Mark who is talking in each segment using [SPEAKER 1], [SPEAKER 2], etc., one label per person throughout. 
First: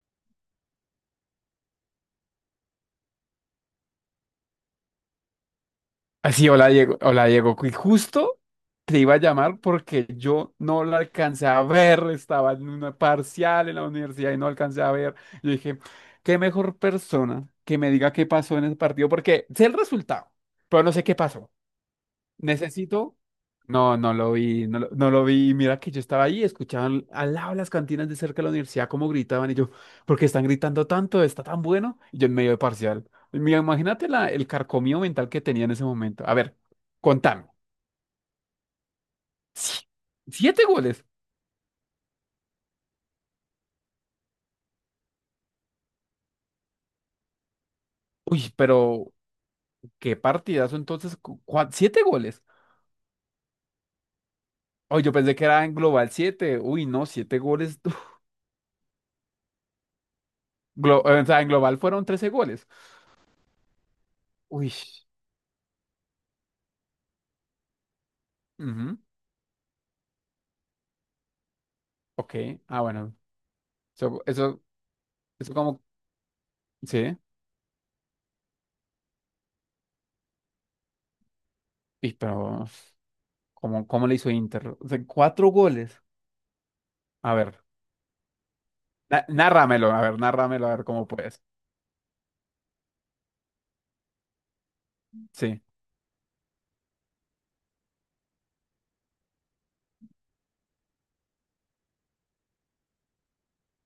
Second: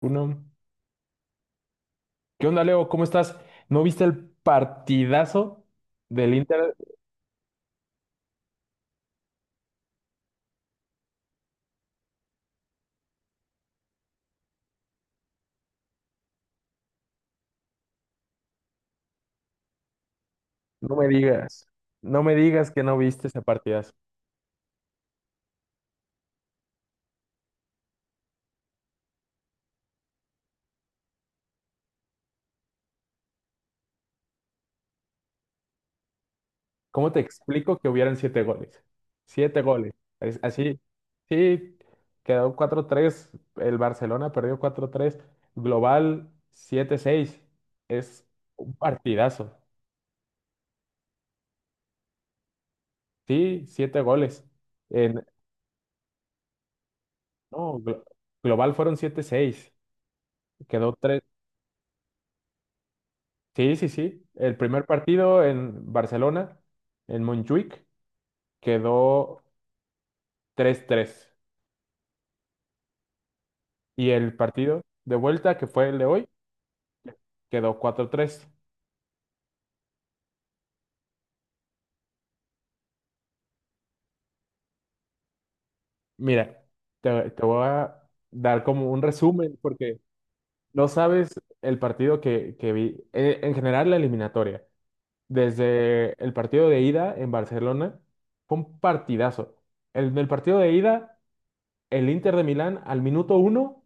[SPEAKER 1] Uno. ¿Qué onda, Leo? ¿Cómo estás? ¿No viste el partidazo del
[SPEAKER 2] Así, hola
[SPEAKER 1] Inter?
[SPEAKER 2] Diego, y justo te iba a llamar porque yo no la alcancé a ver, estaba en una parcial en la universidad y no alcancé a ver. Yo dije, qué mejor persona que me diga qué pasó en ese partido, porque sé el resultado, pero no
[SPEAKER 1] No
[SPEAKER 2] sé
[SPEAKER 1] me
[SPEAKER 2] qué pasó.
[SPEAKER 1] digas, no me digas que no
[SPEAKER 2] Necesito
[SPEAKER 1] viste ese partidazo.
[SPEAKER 2] No, no lo vi, no lo vi. Y mira que yo estaba ahí, escuchaban al lado de las cantinas de cerca de la universidad cómo gritaban y yo, ¿por qué están gritando tanto? ¿Está tan bueno? Y yo en medio de parcial. Mira, imagínate el carcomido mental que tenía en ese momento. A ver,
[SPEAKER 1] ¿Cómo te
[SPEAKER 2] contame.
[SPEAKER 1] explico que hubieran siete goles? Siete
[SPEAKER 2] Sí,
[SPEAKER 1] goles. Es-
[SPEAKER 2] siete
[SPEAKER 1] Así,
[SPEAKER 2] goles.
[SPEAKER 1] sí, quedó 4-3. El Barcelona perdió 4-3, global 7-6. Es
[SPEAKER 2] Uy,
[SPEAKER 1] un
[SPEAKER 2] pero
[SPEAKER 1] partidazo.
[SPEAKER 2] qué partidazo entonces. Siete goles.
[SPEAKER 1] Sí, siete goles.
[SPEAKER 2] Uy, yo
[SPEAKER 1] En,
[SPEAKER 2] pensé que era en global siete. Uy, no, siete goles.
[SPEAKER 1] no, global fueron 7-6. Quedó tres.
[SPEAKER 2] O sea, en global fueron 13 goles.
[SPEAKER 1] Sí, sí, sí. El
[SPEAKER 2] Uy.
[SPEAKER 1] primer partido en Barcelona, en Montjuic,
[SPEAKER 2] Ujú.
[SPEAKER 1] quedó 3-3.
[SPEAKER 2] Ok. Ah, bueno.
[SPEAKER 1] Y
[SPEAKER 2] Eso,
[SPEAKER 1] el
[SPEAKER 2] eso,
[SPEAKER 1] partido de
[SPEAKER 2] eso
[SPEAKER 1] vuelta, que
[SPEAKER 2] como.
[SPEAKER 1] fue el de hoy,
[SPEAKER 2] Sí.
[SPEAKER 1] quedó 4-3.
[SPEAKER 2] Y, pero, ¿cómo, cómo le hizo Inter? O sea, cuatro goles.
[SPEAKER 1] Mira, te,
[SPEAKER 2] A
[SPEAKER 1] te voy
[SPEAKER 2] ver,
[SPEAKER 1] a dar como un resumen,
[SPEAKER 2] nárramelo,
[SPEAKER 1] porque
[SPEAKER 2] a ver, nárramelo, a ver
[SPEAKER 1] no
[SPEAKER 2] cómo
[SPEAKER 1] sabes
[SPEAKER 2] puedes.
[SPEAKER 1] el partido que vi. En general, la eliminatoria.
[SPEAKER 2] Sí.
[SPEAKER 1] Desde el partido de ida en Barcelona, fue un partidazo. En el partido de ida, el Inter de Milán al minuto uno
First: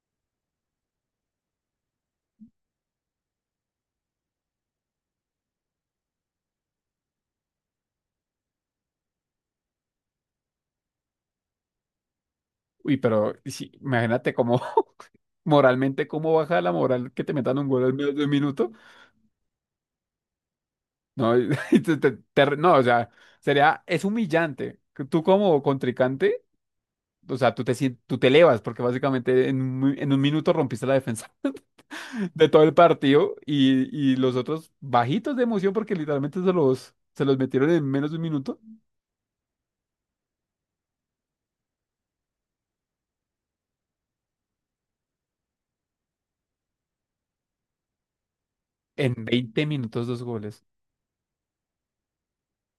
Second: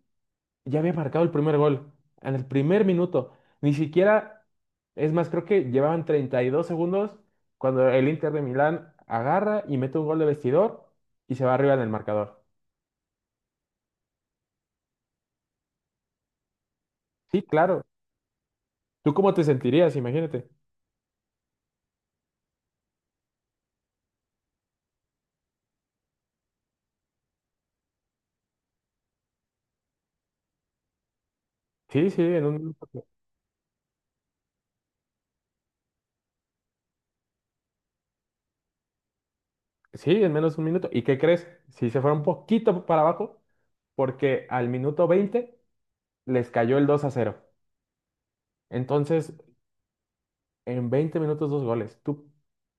[SPEAKER 1] ya había marcado el primer gol en el primer minuto. Ni siquiera, es más, creo que llevaban 32 segundos cuando el Inter de Milán agarra y mete un gol de vestidor y se va arriba en el marcador.
[SPEAKER 2] Uy, pero sí, imagínate cómo, moralmente, cómo baja la moral que te
[SPEAKER 1] Sí,
[SPEAKER 2] metan un
[SPEAKER 1] claro.
[SPEAKER 2] gol al menos de un minuto.
[SPEAKER 1] ¿Tú cómo te sentirías? Imagínate.
[SPEAKER 2] No, no, o sea, sería, es humillante. Que Tú como contrincante, o sea, tú te elevas porque básicamente en un minuto rompiste la defensa
[SPEAKER 1] Sí, sí, en
[SPEAKER 2] de
[SPEAKER 1] un
[SPEAKER 2] todo el
[SPEAKER 1] minuto.
[SPEAKER 2] partido y los otros bajitos de emoción porque literalmente se los metieron en menos de un minuto.
[SPEAKER 1] Sí, en menos de un minuto. ¿Y qué crees? Si se fue un poquito para abajo, porque al minuto 20 les cayó el 2-0.
[SPEAKER 2] En
[SPEAKER 1] Entonces,
[SPEAKER 2] 20 minutos, dos goles.
[SPEAKER 1] en 20 minutos, dos goles. ¿Tú,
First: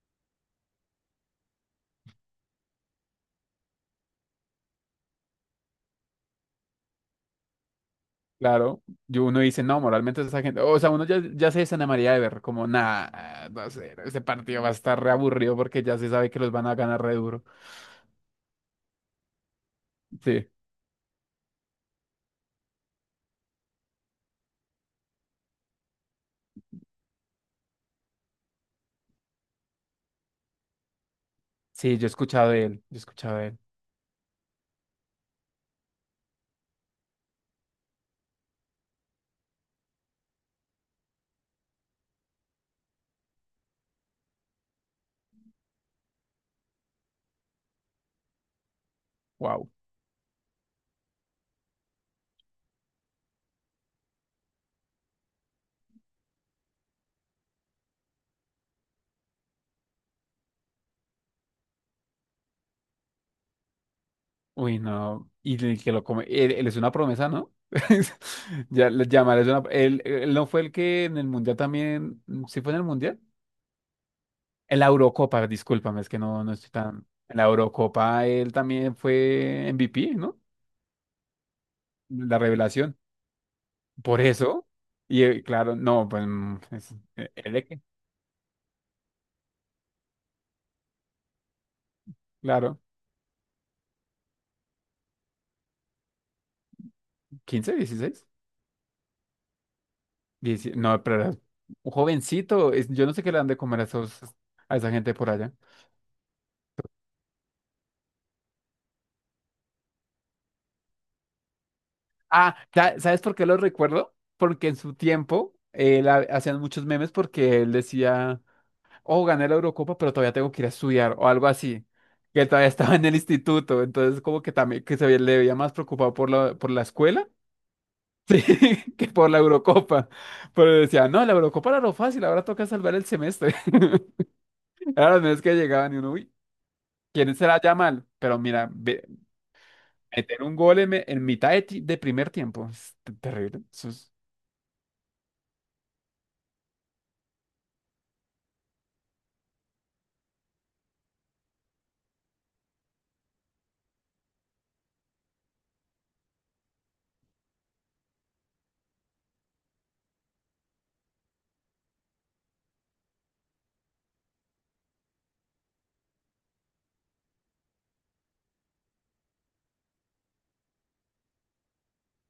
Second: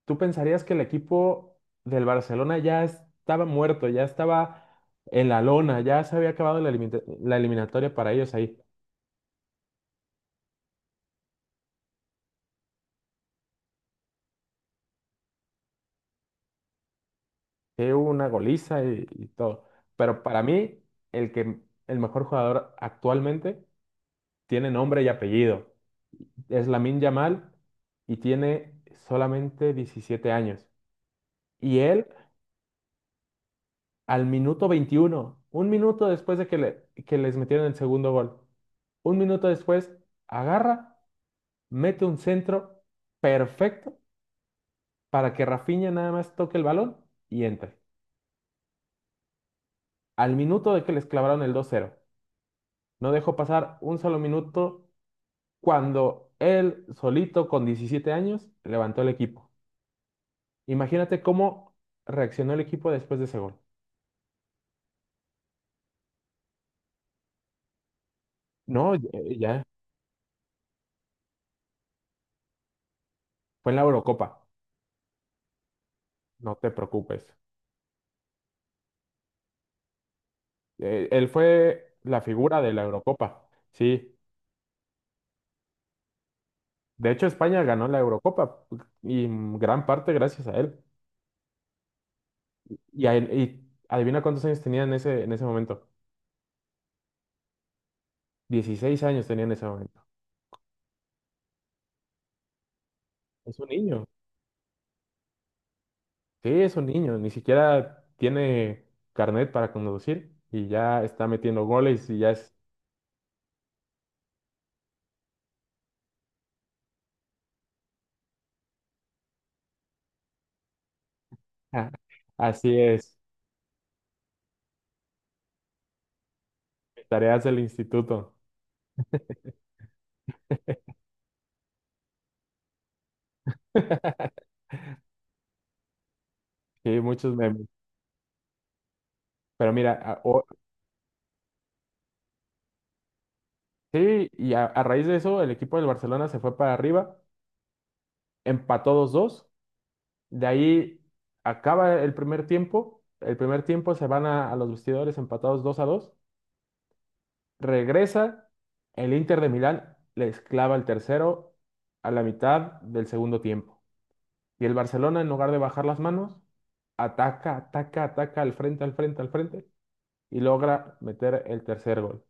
[SPEAKER 1] tú pensarías que el equipo del Barcelona ya estaba muerto, ya estaba en la lona, ya se había acabado la eliminatoria para ellos ahí?
[SPEAKER 2] Claro, yo uno dice, no, moralmente esa gente, o sea, uno ya, ya se desanamaría de ver como, nada, no sé, ese partido va a estar re aburrido porque ya se sabe que los van a ganar re duro.
[SPEAKER 1] Sí, hubo una goliza y todo. Pero para
[SPEAKER 2] Sí,
[SPEAKER 1] mí, el que el mejor jugador actualmente tiene nombre y apellido. Es Lamine Yamal y tiene solamente 17 años. Y
[SPEAKER 2] sí, yo
[SPEAKER 1] él
[SPEAKER 2] he escuchado de él, yo he escuchado de él.
[SPEAKER 1] al minuto 21, un minuto después de que les metieron el segundo gol. Un minuto después, agarra, mete un centro perfecto para que Rafinha nada más toque el balón y entre.
[SPEAKER 2] Wow.
[SPEAKER 1] Al minuto de que les clavaron el 2-0, no dejó pasar un solo minuto cuando él solito, con 17 años, levantó el equipo. Imagínate cómo reaccionó el equipo después de ese gol.
[SPEAKER 2] Uy, no, y el que lo come, él es una promesa, ¿no?
[SPEAKER 1] No, ya
[SPEAKER 2] Llamar es
[SPEAKER 1] ya,
[SPEAKER 2] una, él no fue el que en el Mundial también, ¿sí fue en el Mundial?
[SPEAKER 1] fue en la Eurocopa.
[SPEAKER 2] En la Eurocopa, discúlpame, es que no,
[SPEAKER 1] No
[SPEAKER 2] no
[SPEAKER 1] te
[SPEAKER 2] estoy tan,
[SPEAKER 1] preocupes.
[SPEAKER 2] en la Eurocopa él también fue MVP, ¿no?
[SPEAKER 1] Él fue la
[SPEAKER 2] La
[SPEAKER 1] figura de la
[SPEAKER 2] revelación.
[SPEAKER 1] Eurocopa, sí.
[SPEAKER 2] Por eso, y claro, no, pues es,
[SPEAKER 1] De hecho,
[SPEAKER 2] ¿el
[SPEAKER 1] España
[SPEAKER 2] de qué?
[SPEAKER 1] ganó la Eurocopa y en gran parte gracias a él.
[SPEAKER 2] Claro,
[SPEAKER 1] Y adivina cuántos años tenía en ese momento.
[SPEAKER 2] 15 16
[SPEAKER 1] 16 años tenía en ese momento.
[SPEAKER 2] 17, no, pero era un jovencito, yo no sé qué le dan
[SPEAKER 1] Es
[SPEAKER 2] de
[SPEAKER 1] un
[SPEAKER 2] comer a
[SPEAKER 1] niño.
[SPEAKER 2] esos, a esa gente por allá.
[SPEAKER 1] Sí, es un niño. Ni siquiera tiene carnet para conducir y ya está metiendo goles y ya es...
[SPEAKER 2] Ah, ¿sabes por qué lo recuerdo? Porque en su tiempo él hacían muchos memes porque él decía, oh, gané la Eurocopa, pero todavía tengo que ir a estudiar o algo así. Que él todavía
[SPEAKER 1] Así
[SPEAKER 2] estaba en el
[SPEAKER 1] es.
[SPEAKER 2] instituto, entonces como que también que le veía más preocupado por la escuela.
[SPEAKER 1] Tareas del instituto.
[SPEAKER 2] Sí, que por la Eurocopa. Pero decía, no, la Eurocopa era lo fácil, ahora toca salvar el semestre. Era las veces que llegaban y uno, uy,
[SPEAKER 1] Sí,
[SPEAKER 2] ¿quién
[SPEAKER 1] muchos
[SPEAKER 2] será
[SPEAKER 1] memes.
[SPEAKER 2] ya mal? Pero mira,
[SPEAKER 1] Pero mira,
[SPEAKER 2] meter un gol en mitad de, de primer tiempo es terrible. Eso es
[SPEAKER 1] sí, y a raíz de eso, el equipo del Barcelona se fue para arriba, empató 2-2. De ahí acaba el primer tiempo. El primer tiempo se van a los vestidores empatados 2-2. Regresa el Inter de Milán, les clava el tercero a la mitad del segundo tiempo. Y el Barcelona, en lugar de bajar las manos, ataca, ataca, ataca al frente, al frente, al frente y logra meter el tercer gol.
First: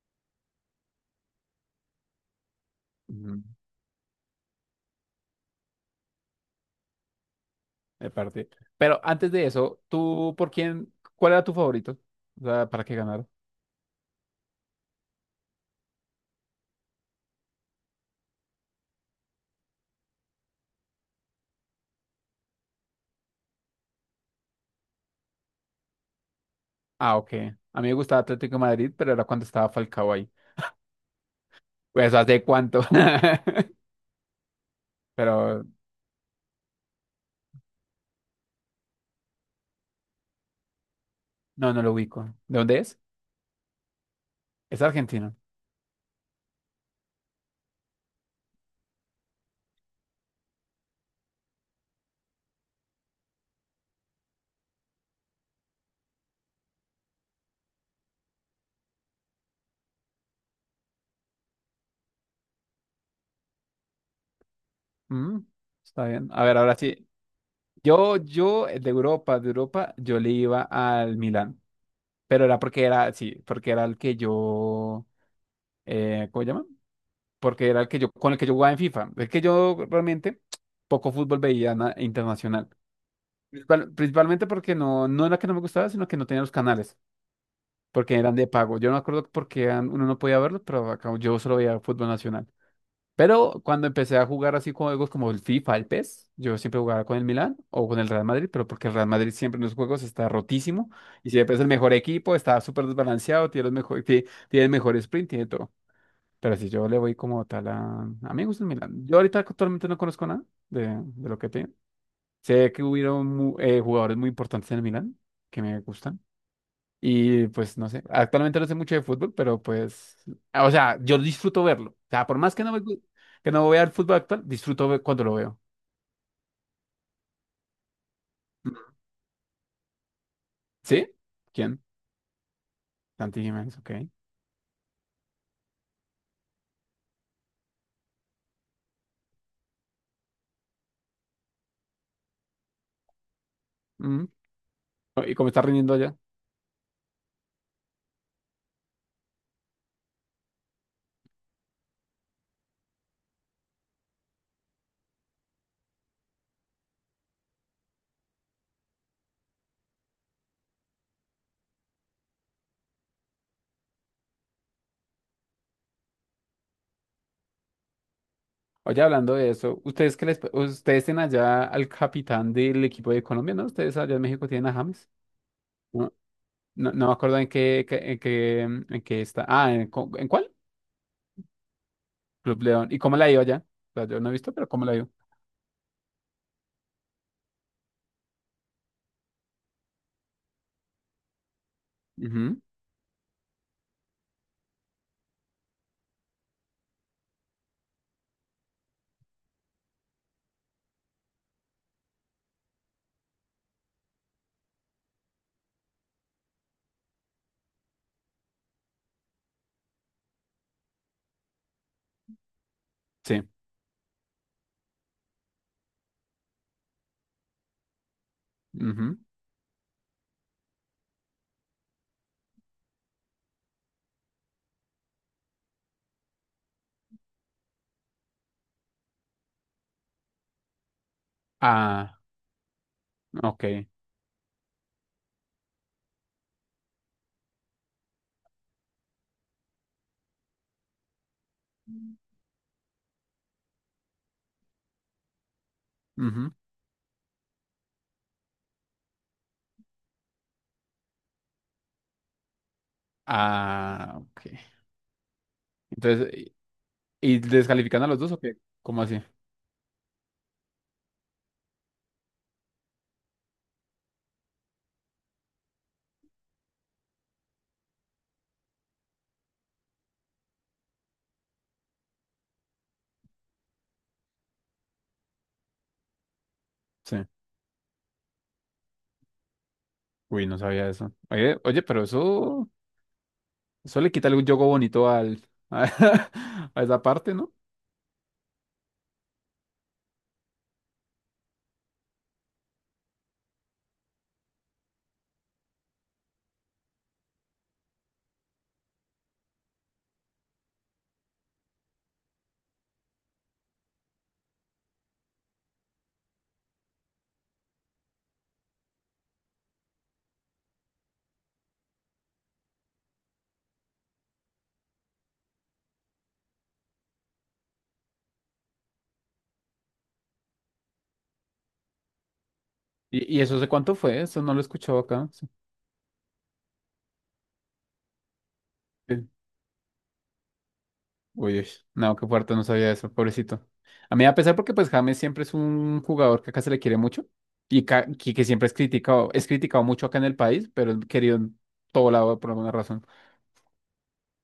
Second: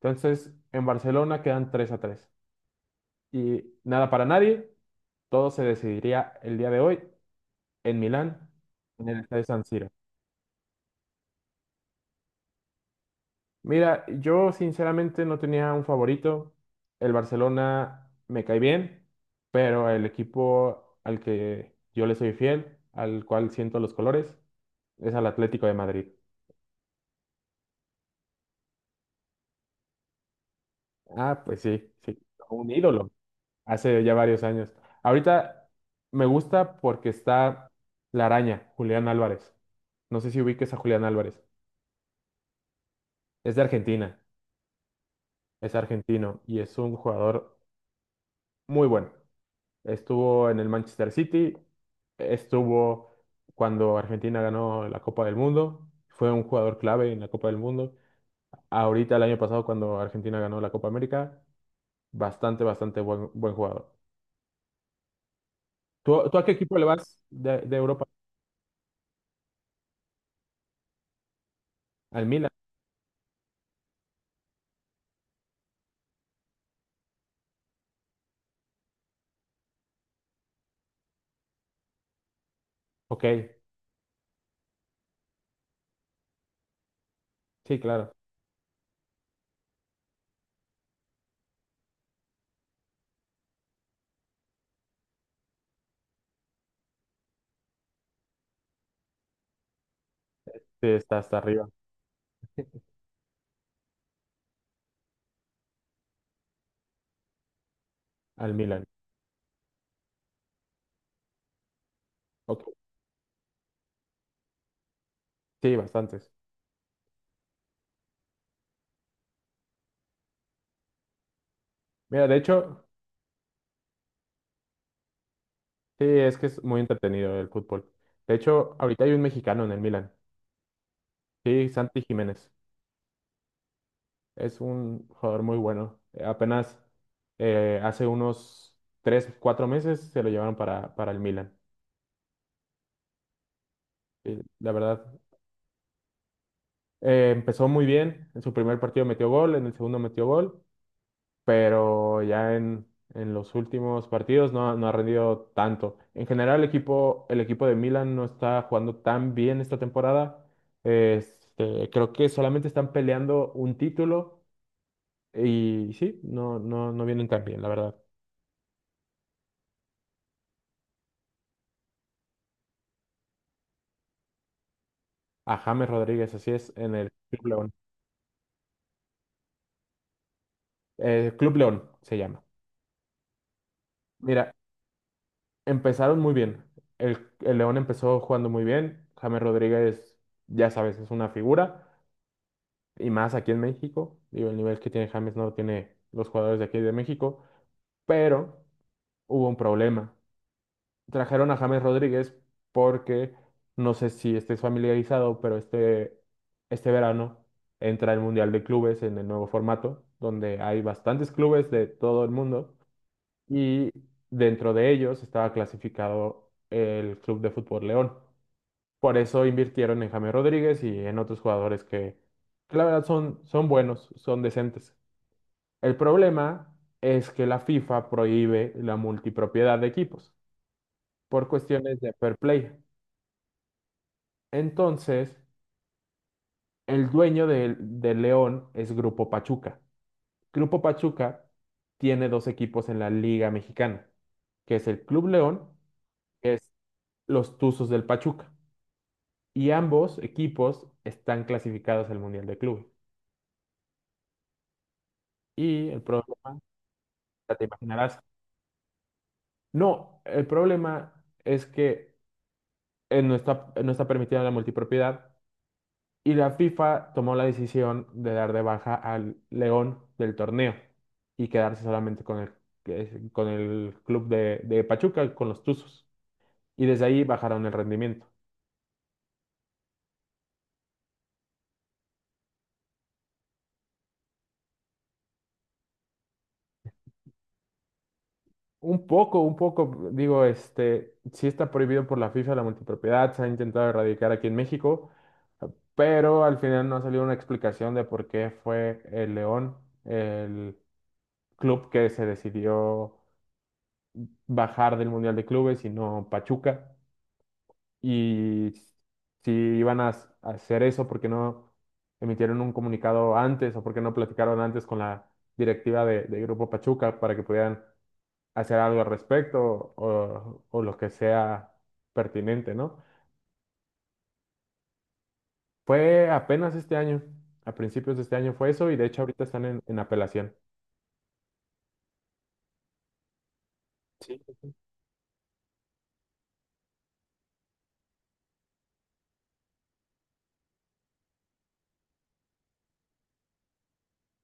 [SPEAKER 1] Entonces, en Barcelona quedan 3-3.
[SPEAKER 2] mm,
[SPEAKER 1] Y nada para nadie, todo se decidiría el día de hoy en
[SPEAKER 2] de
[SPEAKER 1] Milán,
[SPEAKER 2] parte. Pero
[SPEAKER 1] en el
[SPEAKER 2] antes
[SPEAKER 1] estadio
[SPEAKER 2] de
[SPEAKER 1] San
[SPEAKER 2] eso,
[SPEAKER 1] Siro.
[SPEAKER 2] ¿tú por quién? ¿Cuál era tu favorito? O sea, ¿para qué ganar?
[SPEAKER 1] Mira, yo sinceramente no tenía un favorito. El Barcelona me cae bien, pero el equipo al que yo le soy fiel, al cual siento los colores, es al Atlético de Madrid.
[SPEAKER 2] Ah, ok. A mí me gustaba Atlético de Madrid, pero era cuando estaba Falcao ahí.
[SPEAKER 1] Ah, pues sí,
[SPEAKER 2] Pues,
[SPEAKER 1] sí,
[SPEAKER 2] ¿hace
[SPEAKER 1] un
[SPEAKER 2] cuánto?
[SPEAKER 1] ídolo, hace ya varios años.
[SPEAKER 2] Pero
[SPEAKER 1] Ahorita me gusta porque está la araña, Julián Álvarez. No sé si ubiques a Julián Álvarez.
[SPEAKER 2] no, no lo ubico. ¿De dónde es?
[SPEAKER 1] Es de Argentina,
[SPEAKER 2] Es argentino.
[SPEAKER 1] es argentino y es un jugador muy bueno. Estuvo en el Manchester City, estuvo cuando Argentina ganó la Copa del Mundo, fue un jugador clave en la Copa del Mundo. Ahorita el año pasado cuando Argentina ganó la Copa América, bastante, bastante buen, buen jugador.
[SPEAKER 2] Mm, está
[SPEAKER 1] ¿Tú,
[SPEAKER 2] bien.
[SPEAKER 1] tú
[SPEAKER 2] A
[SPEAKER 1] a qué
[SPEAKER 2] ver, ahora
[SPEAKER 1] equipo le
[SPEAKER 2] sí.
[SPEAKER 1] vas de Europa?
[SPEAKER 2] Yo, de Europa, yo le iba al Milán.
[SPEAKER 1] ¿Al
[SPEAKER 2] Pero
[SPEAKER 1] Milan?
[SPEAKER 2] era porque era, sí, porque era el que yo, ¿cómo se llama? Porque era el que yo, con el que yo jugaba en FIFA. Es que yo realmente poco fútbol veía internacional.
[SPEAKER 1] Ok,
[SPEAKER 2] Principalmente porque no, no era que no me gustaba, sino que no tenía los canales,
[SPEAKER 1] sí, claro.
[SPEAKER 2] porque eran de pago. Yo no me acuerdo por qué uno no podía verlos, pero acá yo solo veía fútbol nacional. Pero cuando empecé a jugar así con juegos como el FIFA, el PES, yo siempre jugaba con el Milán o con el Real Madrid, pero porque el Real Madrid siempre en los juegos está
[SPEAKER 1] Sí,
[SPEAKER 2] rotísimo
[SPEAKER 1] está
[SPEAKER 2] y
[SPEAKER 1] hasta
[SPEAKER 2] siempre es
[SPEAKER 1] arriba,
[SPEAKER 2] el mejor equipo, está súper desbalanceado, tiene, los mejor, tiene, el mejor sprint, tiene todo. Pero si yo le voy como tal a... A mí me
[SPEAKER 1] al
[SPEAKER 2] gusta el
[SPEAKER 1] Milan.
[SPEAKER 2] Milán. Yo ahorita actualmente no conozco nada de lo que tiene.
[SPEAKER 1] Ok,
[SPEAKER 2] Sé que hubieron jugadores muy importantes en el Milán que
[SPEAKER 1] sí,
[SPEAKER 2] me gustan.
[SPEAKER 1] bastantes.
[SPEAKER 2] Y pues no sé, actualmente no sé mucho de fútbol, pero pues, ah, o sea, yo disfruto verlo. O sea,
[SPEAKER 1] Mira, de
[SPEAKER 2] por más que
[SPEAKER 1] hecho,
[SPEAKER 2] que no vea el fútbol actual, disfruto cuando lo veo.
[SPEAKER 1] sí, es que es muy entretenido el fútbol. De hecho, ahorita hay un mexicano en el Milan.
[SPEAKER 2] ¿Sí?
[SPEAKER 1] Sí,
[SPEAKER 2] ¿Quién?
[SPEAKER 1] Santi Jiménez.
[SPEAKER 2] Santi Jiménez, ok.
[SPEAKER 1] Es un jugador muy bueno. Apenas hace unos 3, 4 meses se lo llevaron para, el Milan.
[SPEAKER 2] Mm.
[SPEAKER 1] Y la verdad,
[SPEAKER 2] Oh, ¿y cómo está rindiendo allá?
[SPEAKER 1] empezó muy bien. En su primer partido metió gol, en el segundo metió gol, pero ya en los últimos partidos no ha rendido tanto. En general, el equipo de Milan no está jugando tan bien esta temporada. Creo que solamente están peleando un título y sí, no, no, no vienen tan bien, la verdad.
[SPEAKER 2] Oye, hablando de eso, ¿ustedes qué les, ustedes tienen allá al capitán del equipo de Colombia, ¿no? Ustedes allá en México tienen a James.
[SPEAKER 1] A James
[SPEAKER 2] No,
[SPEAKER 1] Rodríguez, así es,
[SPEAKER 2] no,
[SPEAKER 1] en
[SPEAKER 2] no
[SPEAKER 1] el
[SPEAKER 2] me acuerdo
[SPEAKER 1] Club
[SPEAKER 2] en
[SPEAKER 1] León.
[SPEAKER 2] qué, en qué está. Ah, en cuál?
[SPEAKER 1] Club León se llama.
[SPEAKER 2] Club León. ¿Y cómo la ha ido allá? O sea, yo no he visto,
[SPEAKER 1] Mira,
[SPEAKER 2] pero ¿cómo la ha ido?
[SPEAKER 1] empezaron muy bien. El León empezó jugando muy bien. James Rodríguez, ya sabes, es una figura.
[SPEAKER 2] Ujú.
[SPEAKER 1] Y más aquí en México. Digo, el nivel que tiene James no lo tiene los jugadores de aquí de México. Pero hubo un problema. Trajeron a James Rodríguez porque, no sé si estés familiarizado, pero este verano entra el Mundial de Clubes en el nuevo formato, donde hay bastantes clubes de todo el mundo
[SPEAKER 2] Sí.
[SPEAKER 1] y dentro de ellos estaba clasificado el Club de Fútbol León. Por
[SPEAKER 2] Ujú.
[SPEAKER 1] eso invirtieron en James Rodríguez y en otros jugadores que la verdad son, buenos, son decentes. El problema es que la FIFA prohíbe la multipropiedad de equipos por cuestiones de
[SPEAKER 2] Ah,
[SPEAKER 1] fair play.
[SPEAKER 2] ok.
[SPEAKER 1] Entonces, el dueño del León es Grupo Pachuca. Grupo Pachuca tiene dos equipos en la Liga Mexicana, que es el Club León,
[SPEAKER 2] Ujú.
[SPEAKER 1] que es los Tuzos del Pachuca. Y ambos equipos están clasificados al Mundial de Clubes.
[SPEAKER 2] Ah, ok.
[SPEAKER 1] Y el
[SPEAKER 2] Entonces, ¿y
[SPEAKER 1] problema,
[SPEAKER 2] y
[SPEAKER 1] ya te
[SPEAKER 2] descalifican a
[SPEAKER 1] imaginarás,
[SPEAKER 2] los dos o qué? ¿Cómo así?
[SPEAKER 1] no, el problema es que no está permitida la multipropiedad y la FIFA tomó la decisión de dar de baja al León del torneo y quedarse solamente con el club de Pachuca, con los Tuzos. Y desde
[SPEAKER 2] Sí.
[SPEAKER 1] ahí bajaron el rendimiento.
[SPEAKER 2] Uy, no sabía eso. Oye, oye, pero eso le quita algún yogo bonito al, a, esa parte, ¿no?
[SPEAKER 1] Un poco, digo, sí está prohibido por la FIFA la multipropiedad, se ha intentado erradicar aquí en México, pero al final no ha salido una explicación de por qué fue el León, el club que se decidió bajar del Mundial de Clubes y no Pachuca, y si iban a hacer eso, ¿por qué no emitieron un comunicado antes o por qué no platicaron antes con la directiva de Grupo Pachuca para que pudieran hacer algo al respecto o lo que sea pertinente, ¿no?
[SPEAKER 2] ¿Y eso sé cuánto fue? Eso no lo he escuchado acá. Sí.
[SPEAKER 1] Fue apenas este año, a principios de este año fue eso y de hecho
[SPEAKER 2] Sí.
[SPEAKER 1] ahorita están en apelación.
[SPEAKER 2] Uy, uy, no, qué fuerte, no sabía eso, pobrecito. A mí, a
[SPEAKER 1] Sí.
[SPEAKER 2] pesar porque pues James siempre es un jugador que acá se le quiere mucho y que siempre es criticado mucho acá en el país, pero es querido en todo lado por alguna razón.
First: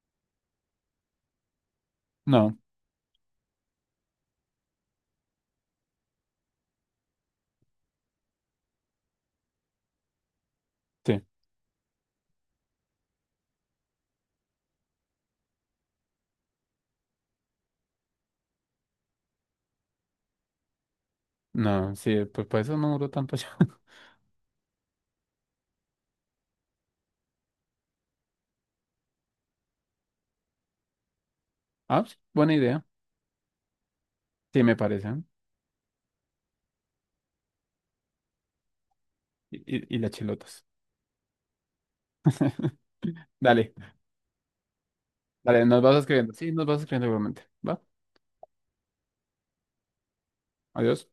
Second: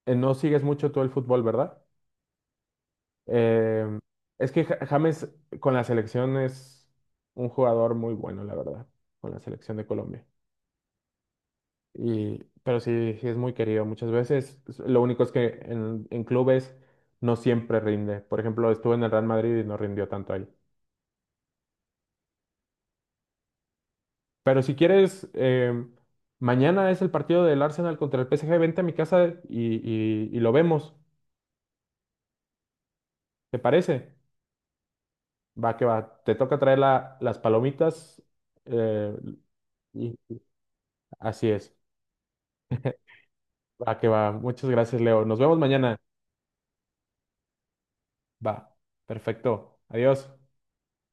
[SPEAKER 1] No sigues mucho tú el fútbol, ¿verdad?
[SPEAKER 2] No.
[SPEAKER 1] Eh, es que James con la selección es un jugador muy bueno, la verdad, con la selección de Colombia.
[SPEAKER 2] Sí.
[SPEAKER 1] Pero sí, sí es muy querido muchas veces. Lo único es que en clubes no siempre rinde. Por ejemplo, estuvo en el Real Madrid y no rindió tanto ahí.
[SPEAKER 2] No, sí, pues por eso no duró tanto ya.
[SPEAKER 1] Pero si quieres, mañana es el partido del Arsenal contra el PSG. Vente a mi casa y lo vemos.
[SPEAKER 2] Ah, sí, buena idea.
[SPEAKER 1] ¿Te parece?
[SPEAKER 2] Sí, me parece. ¿Eh?
[SPEAKER 1] Va que va. Te toca traer las palomitas. eh,
[SPEAKER 2] Y las
[SPEAKER 1] y
[SPEAKER 2] chilotas.
[SPEAKER 1] así es.
[SPEAKER 2] Dale,
[SPEAKER 1] Va que va. Muchas gracias, Leo. Nos vemos
[SPEAKER 2] dale, nos
[SPEAKER 1] mañana.
[SPEAKER 2] vas escribiendo. Sí, nos vas escribiendo igualmente. Va,
[SPEAKER 1] Va. Perfecto. Adiós.
[SPEAKER 2] adiós.